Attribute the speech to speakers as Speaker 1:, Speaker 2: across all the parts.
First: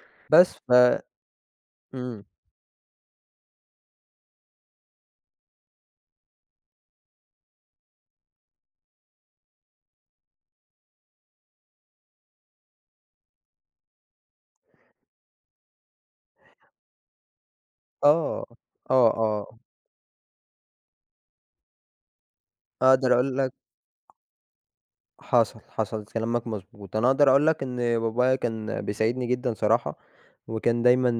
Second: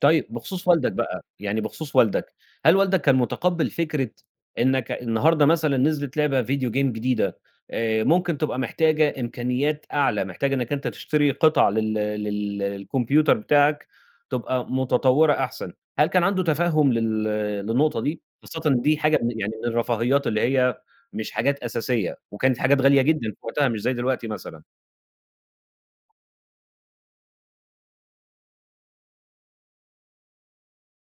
Speaker 1: طيب،
Speaker 2: بس،
Speaker 1: بخصوص
Speaker 2: ف
Speaker 1: والدك بقى يعني بخصوص
Speaker 2: إمم.
Speaker 1: والدك، هل والدك كان متقبّل فكرة إنّك أ النهارده مثلًا نزلت لعبة video game جديدة آآ، ممكن تبقى محتاجة إمكانيات أعلى، محتاجة إنّك أنت تشتري قطع لل لل للcomputer بتاعك، تبقى متطوّرة أحسن، هل كان عنده تفهُّم لل للنقطة دي؟
Speaker 2: آه،
Speaker 1: خاصةً
Speaker 2: آه،
Speaker 1: دي حاجة من يعني
Speaker 2: آه.
Speaker 1: من الرفاهيات، اللي هي مش حاجات أساسية، وكانت حاجات غالية
Speaker 2: أقدر
Speaker 1: جدًا في
Speaker 2: أقول لك
Speaker 1: وقتها مش زي دلوقتي مثلًا؟
Speaker 2: حصل، حصل كلامك مضبوط، أنا اقدر اقول لك إن بابايا كان بيساعدني جدًا صراحة، وكان دايمًا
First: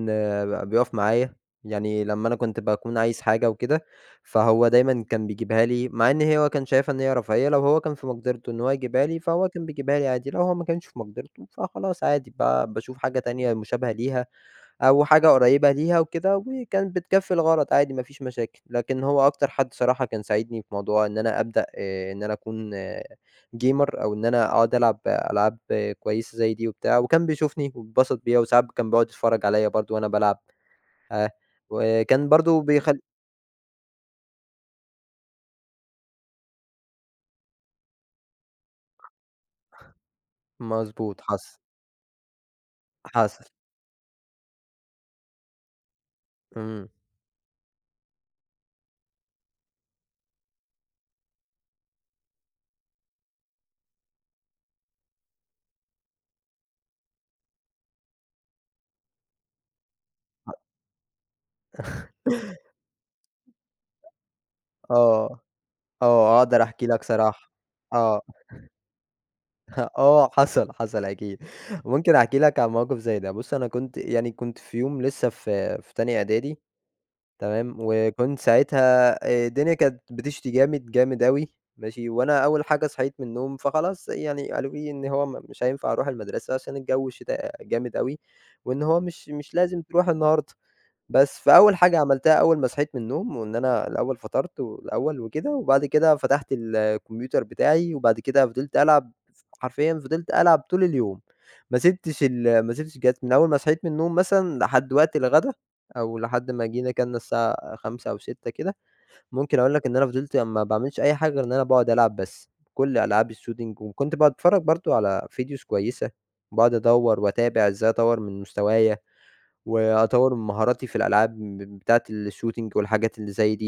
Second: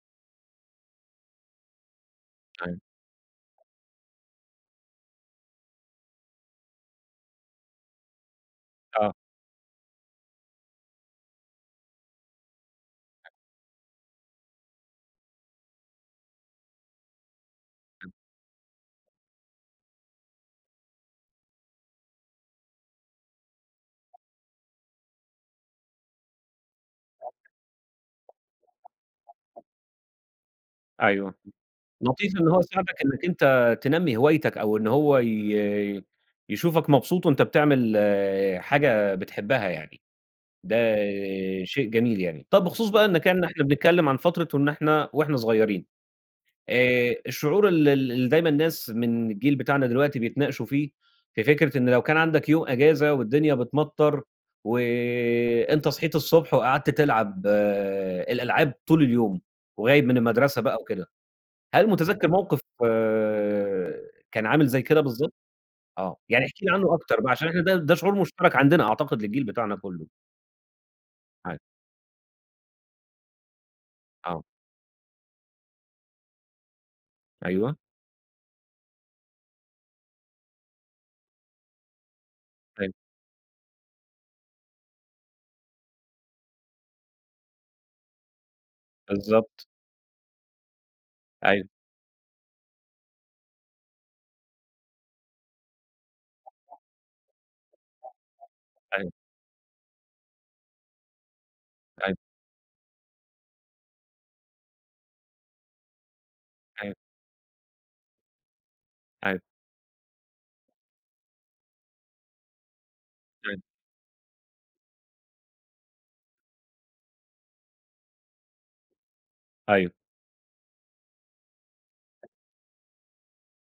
Speaker 2: ب بيُقف معايا، يعني لمّا أنا كنت
Speaker 1: أيوه.
Speaker 2: باكون عايز حاجة وكده، فهو دايمّا كان بيجيبها لي مع إن هو كان شايفها إن هي رفاهية لو هو كان في مقدرتُه إن هو يجيبها
Speaker 1: آه.
Speaker 2: لي فهو كان بيجيبها لي عادي، لو هو ما كانش في مقدرتُه فخلاص عادي، با باشوف حاجة تانية مشابهة ليها، أو حاجة قريّبة ليها وكده، وكانت بتكفّي الغرض عادي ما
Speaker 1: امم.
Speaker 2: فيش مشاكل، لكن هو أكتر حد صراحة كان ساعدني في موضوع إن أنا ابدأ آآ إن أنا اكون gamer أو إن أنا اقعُد ألعب ألعاب كويسة زي دي وبتاع، وكان بيشوفني وبيتبسط بيّا وساعات ب كان بيقعُد يتفرّج
Speaker 1: [unintelligible]
Speaker 2: عليَّ برضه وأنا بالعب ها
Speaker 1: أيوه
Speaker 2: وكان
Speaker 1: لطيف إن هو
Speaker 2: برضه
Speaker 1: يساعدك
Speaker 2: بيخل
Speaker 1: إنّك أنت تنمّي هوايتك، أو إن هو ي يشوفك مبسوط وأنت بتعمل حاجة بتحبها يعني، ده
Speaker 2: مضبوط، حصل.
Speaker 1: شيء جميل يعني، طَب بخصوص بقى إنّك
Speaker 2: حصل.
Speaker 1: يعني إحنا بنتكلم عن فترة وإن إحنا وإحنا صغيّرين
Speaker 2: امم.
Speaker 1: آآ، الشعور ال ال اللي دايمًا الناس من الجيل بتاعنا دلوقتي بيتناقشوا فيه، في فكرة إن لو كان عندك يوم أجازة، والدنيا بتمطَّر وأنت صحيت الصبح، وقعدت تلعب الألعاب طول اليوم، وغايب من
Speaker 2: [unintelligible]
Speaker 1: المدرسة بقى وكده، هل مُتذكِّر موقف كان عامل زي كده بالضبط؟
Speaker 2: آه،
Speaker 1: آه،
Speaker 2: آه،
Speaker 1: يعني احكِ
Speaker 2: أقدر
Speaker 1: لي
Speaker 2: احكي
Speaker 1: عنُّه
Speaker 2: لك
Speaker 1: أكتر بقى، عشان
Speaker 2: صراحة،
Speaker 1: إحنا ده ده شعور
Speaker 2: آه.
Speaker 1: مشترك عندنا أعتقد للجيل بتاعنا كلّه.
Speaker 2: آه، وحصل، حصل أكيد،
Speaker 1: [unintelligible]
Speaker 2: ممكن أحكي لك عن موقف زي ده بُصّ أنا كنت يعني
Speaker 1: آه.
Speaker 2: كنت في يوم لسه في في تانية إعدادي تمام،
Speaker 1: أيوه.
Speaker 2: وكنت ساعتها آآ، الدنيا كانت بتشتي جامد، جامد أوي ماشي، وأنا أول حاجة
Speaker 1: حلو.
Speaker 2: صحيت من النوم فخلاص يعني قالوا لي إن هو ما مش هينفع أرُوح المدرسة عشان الجو شتا جامد أوي وإن هو مش مش
Speaker 1: بالضبط.
Speaker 2: لازم تروح النهارده، بس
Speaker 1: أيوه.
Speaker 2: فأول حاجة عملتها أول ما صحيت من النوم، وإن أنا الأول فطرت، والأول وكده، وبعد كده فتحت
Speaker 1: [unintelligible]
Speaker 2: الcomputer بتاعي، وبعد كده فضلت
Speaker 1: [unintelligible] حلو.
Speaker 2: ألعب ف حرفيًا فضلت ألعب طول اليوم، ما
Speaker 1: أيوه.
Speaker 2: سِبتش ال ما سِبتش الجهاز من أول ما صحيت من النوم مثلًا لحد وقت الغدا، أو لحد ما جينا
Speaker 1: أيوه.
Speaker 2: كَلنا الساعة 17:00 أو 18:00 كده
Speaker 1: أيوه.
Speaker 2: ممكن أقول لك إن أنا فضِلت ما باعملش أي حاجة غير إن أنا باقعُد ألعب بس، بكُلّ ألعاب
Speaker 1: فاهم.
Speaker 2: الshooting وكنت باتفرّج برضه على videos كويسة باقعُد أدوّر واتابع ازاي أطوّر من مستوايا،
Speaker 1: أيوه.
Speaker 2: وأطوّر من مهاراتي في الألعاب مم بتاعة الshooting والحاجات اللي زي دي.